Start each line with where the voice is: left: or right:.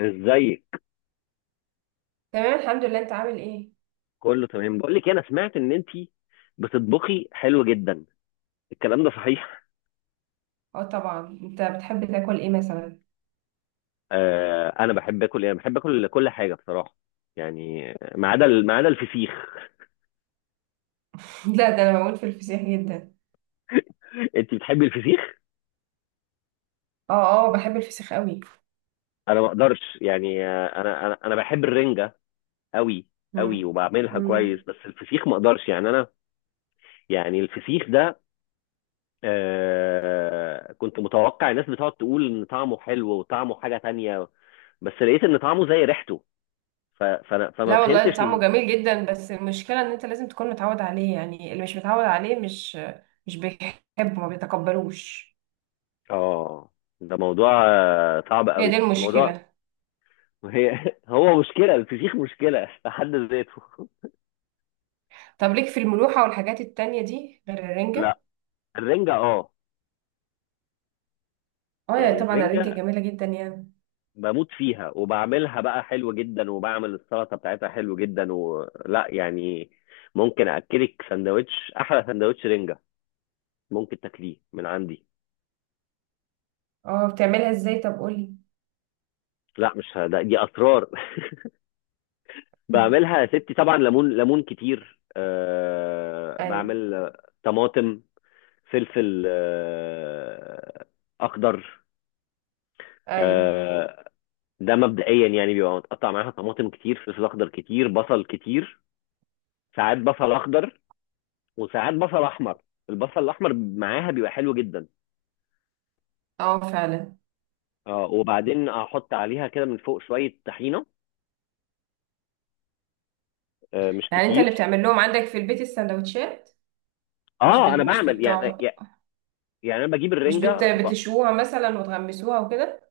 left: ازيك؟
right: تمام، الحمد لله. انت عامل ايه؟
left: كله تمام. بقول لك إيه، انا سمعت ان انت بتطبخي حلو جدا. الكلام ده صحيح؟
right: اه طبعا. انت بتحب تاكل ايه مثلا؟
left: انا بحب اكل ايه؟ أنا بحب اكل كل حاجه بصراحه. يعني ما عدا الفسيخ.
right: لا، ده انا بموت في الفسيخ جدا.
left: انت بتحبي الفسيخ؟
right: اه. اه، بحب الفسيخ قوي.
left: انا ما اقدرش، يعني، انا بحب الرنجه قوي. قوي
right: مم.
left: وبعملها كويس،
right: مم.
left: بس الفسيخ ما اقدرش يعني انا. يعني الفسيخ ده، كنت متوقع الناس بتقعد تقول ان طعمه حلو وطعمه حاجه تانية. بس لقيت ان طعمه زي ريحته. ف- فانا فما
right: لا والله،
left: فهمتش.
right: طعمه جميل جدا، بس المشكله ان انت لازم تكون متعود عليه، يعني اللي مش متعود عليه مش بيحبه، ما بيتقبلوش.
left: اه، ده موضوع صعب
right: هي دي
left: قوي موضوع.
right: المشكله.
left: هي هو مشكله الفسيخ مشكله في حد ذاته.
right: طب ليك في الملوحه والحاجات التانية دي غير الرنجه؟
left: لا، الرنجه، اه.
right: اه يا
left: يعني
right: طبعا، الرنجه
left: الرنجه،
right: جميله جدا يعني.
left: بموت فيها وبعملها بقى حلو جدا، وبعمل السلطه بتاعتها حلو جدا، ولا يعني. ممكن اكلك سندوتش، احلى سندوتش رنجه. ممكن تاكليه من عندي.
right: اه، بتعملها ازاي؟ طب قولي.
left: لا، مش ه- ده دي اسرار. بعملها يا ستي، طبعا ليمون ليمون كتير،
right: ايوه
left: بعمل طماطم، فلفل اخضر.
right: ايوه.
left: آه، ده مبدئيا يعني بيبقى متقطع معاها طماطم كتير، فلفل اخضر كتير، بصل كتير. ساعات بصل اخضر، وساعات بصل احمر. البصل الاحمر معاها بيبقى حلو جدا.
right: اه فعلا.
left: اه، وبعدين احط عليها كده من فوق شويه طحينه، مش
right: يعني انت اللي
left: كتير.
right: بتعمل لهم عندك في البيت السندوتشات؟ مش
left: اه،
right: بت...
left: انا
right: مش
left: بعمل يعني.
right: بتوع...
left: يعني انا بجيب
right: مش بت...
left: الرنجه
right: بتشوها مثلا، وتغمسوها وكده.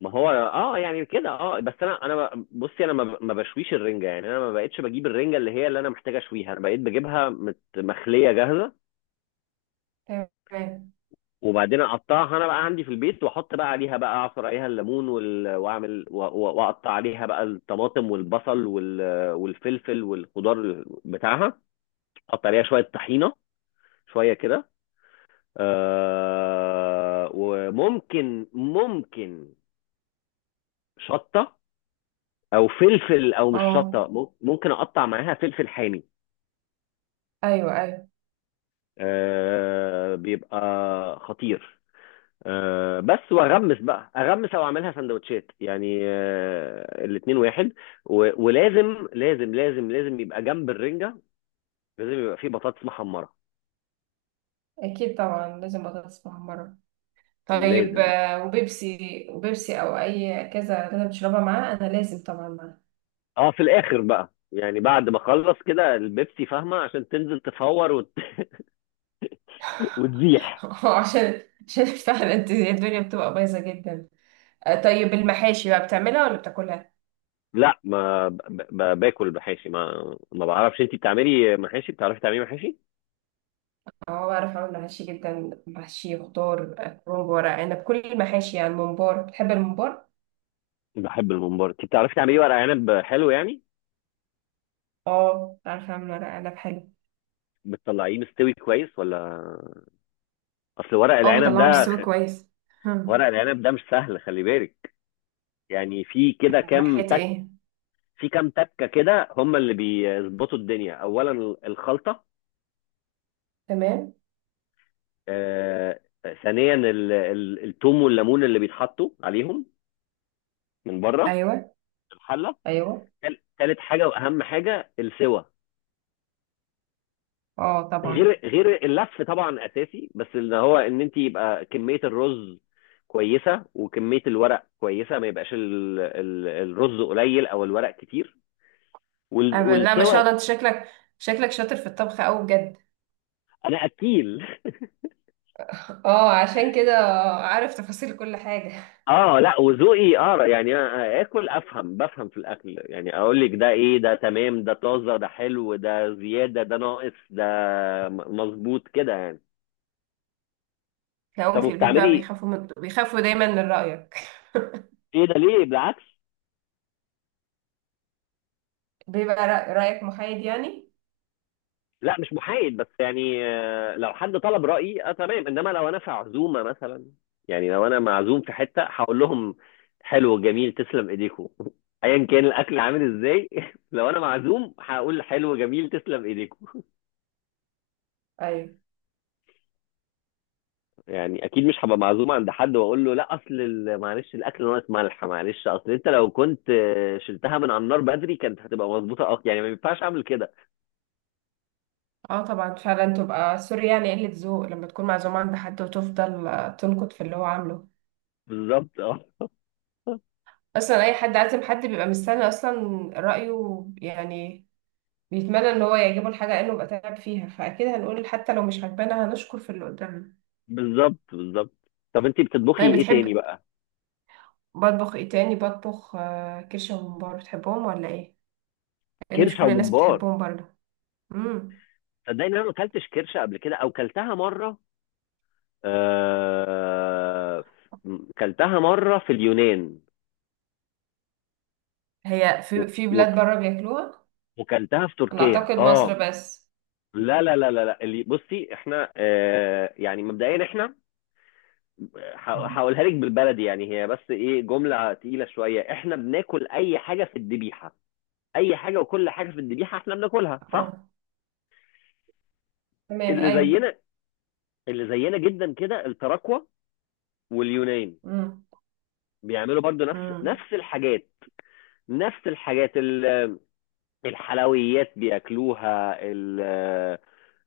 left: ما هو، اه، يعني كده، اه، بس انا بصي، انا ما بشويش الرنجه، يعني انا ما بقتش بجيب الرنجه اللي هي اللي انا محتاج اشويها، انا بقيت بجيبها مخليه جاهزه.
right: تمام.
left: وبعدين اقطعها انا بقى عندي في البيت، واحط بقى عليها بقى اعصر عليها الليمون واعمل واقطع عليها بقى الطماطم والبصل والفلفل والخضار بتاعها، احط عليها شويه طحينه، شويه كده. وممكن ممكن شطه، او فلفل، او مش
right: اه،
left: شطه، ممكن اقطع معاها فلفل حامي.
right: ايوه، ايوه.
left: بيبقى خطير. بس واغمس بقى، اغمس او اعملها سندوتشات، يعني الاتنين واحد. ولازم لازم لازم لازم يبقى جنب الرنجه، لازم يبقى فيه بطاطس محمره.
right: اكيد طبعا، لازم بطاطس محمره. طيب،
left: لازم.
right: وبيبسي. وبيبسي او اي كذا، اللي انا بشربها معاه انا لازم طبعا معاه.
left: اه، في الاخر بقى، يعني بعد ما اخلص كده البيبسي، فاهمه، عشان تنزل تفور وتزيح.
right: عشان عشان فعلا الدنيا بتبقى بايظه جدا. طيب، المحاشي بقى بتعملها ولا بتاكلها؟
left: لا، ما ب... ب... باكل محاشي، ما بعرفش. انت بتعملي محاشي؟ بتعرفي تعملي محاشي؟
right: اه، بعرف اعمل محاشي جدا، محشي خضار، كرنب، ورق عنب، كل المحاشي، يعني ممبار. بتحب الممبار؟
left: بحب الممبار. انت بتعرفي تعملي ورق عنب حلو يعني؟
right: اه، عارفة اعمل ورق عنب حلو.
left: بتطلعيه مستوي كويس، ولا؟ اصل ورق
right: اه،
left: العنب
right: بطلعه
left: ده
right: مستوي كويس. هم.
left: ورق العنب ده مش سهل، خلي بالك. يعني،
right: من ناحية ايه؟
left: في كام تكه كده هم اللي بيظبطوا الدنيا. اولا الخلطه.
right: تمام.
left: آه... ثانيا، التوم والليمون اللي بيتحطوا عليهم من بره،
right: ايوه.
left: الحله.
right: ايوه.
left: ثالث حاجه، واهم حاجه، السوى.
right: اه طبعا.
left: غير اللف طبعا اساسي، بس اللي هو ان انت يبقى كميه الرز كويسه، وكميه الورق كويسه، ما يبقاش الرز قليل او الورق كتير،
right: لا، ما شاء
left: والسوى.
right: الله، انت شكلك شاطر في الطبخ قوي بجد.
left: انا اكيل.
right: اه، عشان كده. عارف تفاصيل كل حاجة.
left: اه، لا، وذوقي، يعني أنا اكل بفهم في الاكل، يعني اقول لك ده ايه، ده تمام، ده طازه، ده حلو، ده زياده، ده ناقص، ده مظبوط كده يعني.
right: تلاقيهم
left: طب،
right: في البيت بقى
left: وبتعملي؟
right: بيخافوا دايما من رأيك.
left: ايه ده؟ ليه؟ بالعكس.
right: بيبقى رأيك محايد يعني.
left: لا، مش محايد، بس يعني لو حد طلب رأيي اه تمام، انما لو انا في عزومة مثلا، يعني لو انا معزوم في حتة هقول لهم حلو، جميل، تسلم ايديكم. ايا كان الاكل عامل ازاي. لو انا معزوم هقول حلو، جميل، تسلم ايديكم.
right: ايوه.
left: يعني اكيد مش هبقى معزوم عند حد واقول له لا، اصل معلش الاكل ناقص ملح، معلش اصل انت لو كنت شلتها من على النار بدري كانت هتبقى مظبوطة، اه يعني ما ينفعش اعمل كده.
right: اه طبعا، فعلا. تبقى سوري، يعني قلة ذوق لما تكون معزومة عند حد وتفضل تنكت في اللي هو عامله.
left: بالظبط، اه،
right: اصلا اي حد عازم حد بيبقى مستني اصلا رايه يعني. بيتمنى ان هو يعجبه الحاجه لانه بقى تعب فيها، فاكيد هنقول حتى لو مش عجبانا هنشكر في اللي قدامنا.
left: بالظبط بالظبط. طب، انت بتطبخي
right: طيب،
left: ايه تاني
right: بتحب.
left: بقى؟
right: بطبخ ايه تاني؟ بطبخ كرشه وممبار. بتحبهم ولا ايه؟ لان مش
left: كرشة
right: كل الناس
left: وممبار؟
right: بتحبهم برضه. امم.
left: صدقني انا ما اكلتش كرشه قبل كده، او كلتها مره. آه كلتها مره في اليونان.
right: هي في
left: و-
right: في
left: و-
right: بلاد بره بياكلوها.
left: وكلتها في
right: انا
left: تركيا،
right: اعتقد مصر
left: اه.
right: بس.
left: لا لا لا لا لا، بصي احنا، يعني مبدئيا احنا، هقولها لك بالبلدي، يعني هي بس ايه جمله تقيله شويه، احنا بناكل اي حاجه في الذبيحه، اي حاجه وكل حاجه في الذبيحه احنا بناكلها، صح؟
right: اه، تمام،
left: اللي
right: ايوه.
left: زينا، اللي زينا جدا كده التراكوة، واليونان،
right: امم.
left: بيعملوا برضو نفس
right: امم.
left: نفس الحاجات. نفس الحاجات الحلويات بياكلوها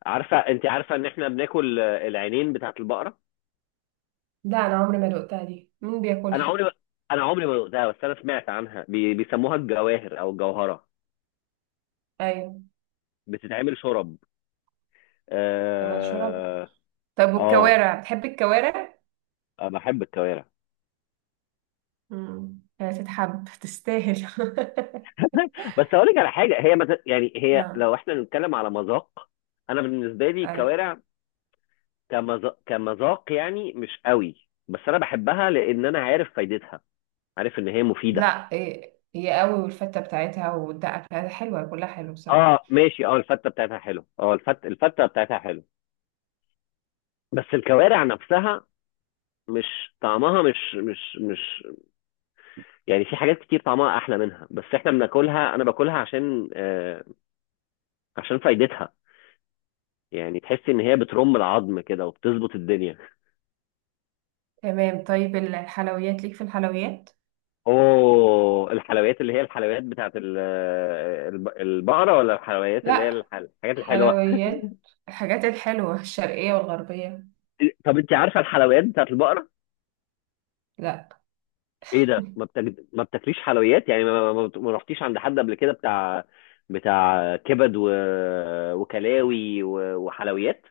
left: انت عارفه ان احنا بناكل العينين بتاعه البقره؟
right: لا، انا عمري ما دقتها دي، مين
left: انا
right: بياكلها؟
left: عمري ما... انا عمري ما دقتها، بس انا سمعت عنها بيسموها الجواهر او الجوهره.
right: ايوه.
left: بتتعمل شرب؟
right: كمان شرب؟
left: اه،
right: طب
left: اه،
right: والكوارع، بتحب الكوارع؟
left: أنا بحب الكوارع.
right: مم. هي تتحب، تستاهل.
left: بس اقول لك على حاجه، هي يعني هي
right: نعم.
left: لو احنا بنتكلم على مذاق، انا بالنسبه لي
right: أي.
left: الكوارع كمذاق يعني مش قوي، بس انا بحبها لان انا عارف فايدتها، عارف ان هي مفيده.
right: لا إيه، هي قوي، والفتة بتاعتها والدقة بتاعتها حلوة، كلها حلو بصراحة.
left: اه، ماشي، اه، الفته بتاعتها حلو، اه، الفته بتاعتها حلو. بس الكوارع نفسها، مش طعمها مش، يعني في حاجات كتير طعمها احلى منها، بس احنا بناكلها، انا باكلها عشان عشان فايدتها، يعني تحس ان هي بترم العظم كده وبتظبط الدنيا.
right: تمام. طيب الحلويات، ليك في الحلويات؟
left: اوه، الحلويات اللي هي الحلويات بتاعت البقره، ولا الحلويات اللي هي
right: لا.
left: الحاجات الحلوه؟
right: حلويات. الحاجات الحلوة الشرقية والغربية.
left: طب انت عارفه الحلويات بتاعت البقره؟
right: لا،
left: ايه ده، ما بتاكليش حلويات يعني، ما رحتيش عند حد قبل كده بتاع كبد وكلاوي وحلويات؟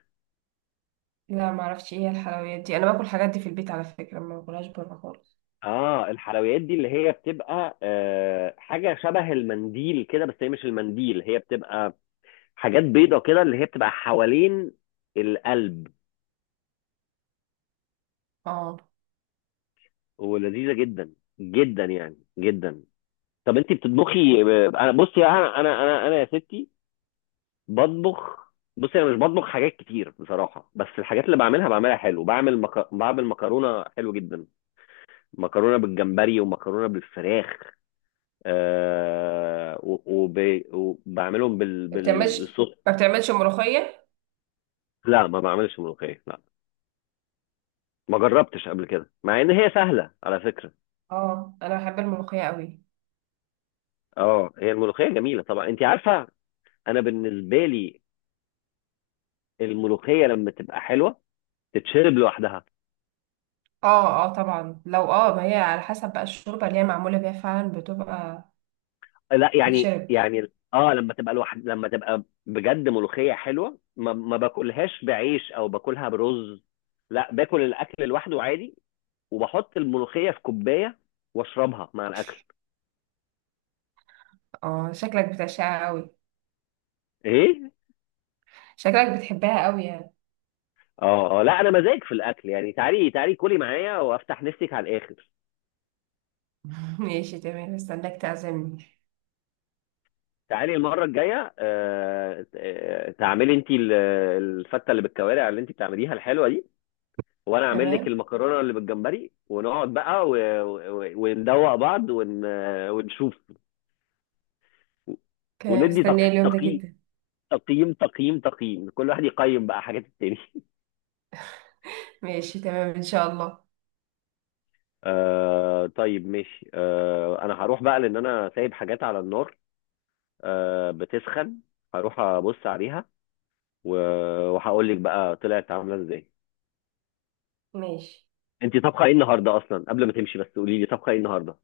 right: لا، ما اعرفش ايه هي الحلويات دي، انا باكل الحاجات دي في البيت على فكرة، ما باكلهاش بره خالص.
left: اه، الحلويات دي اللي هي بتبقى حاجه شبه المنديل كده، بس هي مش المنديل، هي بتبقى حاجات بيضه كده، اللي هي بتبقى حوالين القلب،
right: اه.
left: ولذيذه جدا، جدا يعني جدا. طب انت بتطبخي؟ انا بصي، انا يا ستي، بطبخ. بص، انا مش بطبخ حاجات كتير بصراحه، بس الحاجات اللي بعملها بعملها حلو، بعمل مكرونه حلو جدا. مكرونه بالجمبري، ومكرونه بالفراخ، آه... و... وب... وبعملهم
right: ما بتعملش
left: بالصوص.
right: ما بتعملش ملوخية؟
left: لا، ما بعملش ملوخيه، لا. ما جربتش قبل كده، مع ان هي سهله على فكره.
right: اه، انا بحب الملوخية قوي.
left: اه، هي الملوخيه جميله طبعا، انت عارفه، انا بالنسبه لي الملوخيه لما تبقى حلوه تتشرب لوحدها.
right: اه اه طبعا، لو ما هي على حسب بقى الشوربة اللي هي معمولة بيها فعلا، بتبقى
left: لا، يعني
right: تتشرب.
left: يعني اه، لما تبقى بجد ملوخية حلوة، ما باكلهاش بعيش او باكلها برز. لا، باكل الاكل لوحده عادي، وبحط الملوخية في كوباية واشربها مع الاكل.
right: اه، شكلك بتعشقها قوي.
left: ايه؟
right: شكلك بتحبها قوي يعني.
left: اه، اه، لا انا مزاج في الاكل، يعني تعالي تعالي كلي معايا وافتح نفسك على الاخر.
right: ماشي تمام، استناك تعزمني.
left: تعالي المرة الجاية، تعملي انت الفتة اللي بالكوارع اللي انت بتعمليها الحلوة دي، وانا اعمل لك
right: تمام.
left: المكرونه اللي بالجمبري، ونقعد بقى وندوق بعض ونشوف،
right: كان
left: وندي
right: مستنية اليوم ده
left: تقييم
right: جدا.
left: تقييم تقييم تقييم، كل واحد يقيم بقى حاجات التاني.
right: ماشي تمام ان شاء الله.
left: طيب ماشي، انا هروح بقى لان انا سايب حاجات على النار، بتسخن. هروح ابص عليها و... وهقول لك بقى طلعت عامله ازاي.
right: ماشي.
left: انت طبخه ايه النهارده اصلا؟ قبل ما تمشي بس قولي لي طبخه ايه النهارده.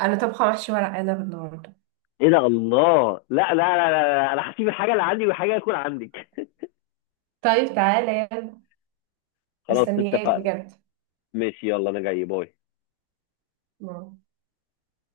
right: انا طبخة محشي ورق عنب النهاردة.
left: ايه ده! الله، لا لا لا لا, لا. انا هسيب الحاجه اللي عندي والحاجه هتكون عندك.
right: طيب تعالى يلا.
left: خلاص،
right: مستنياك
left: اتفقنا.
right: بجد.
left: ماشي، يلا، انا جاي. باي.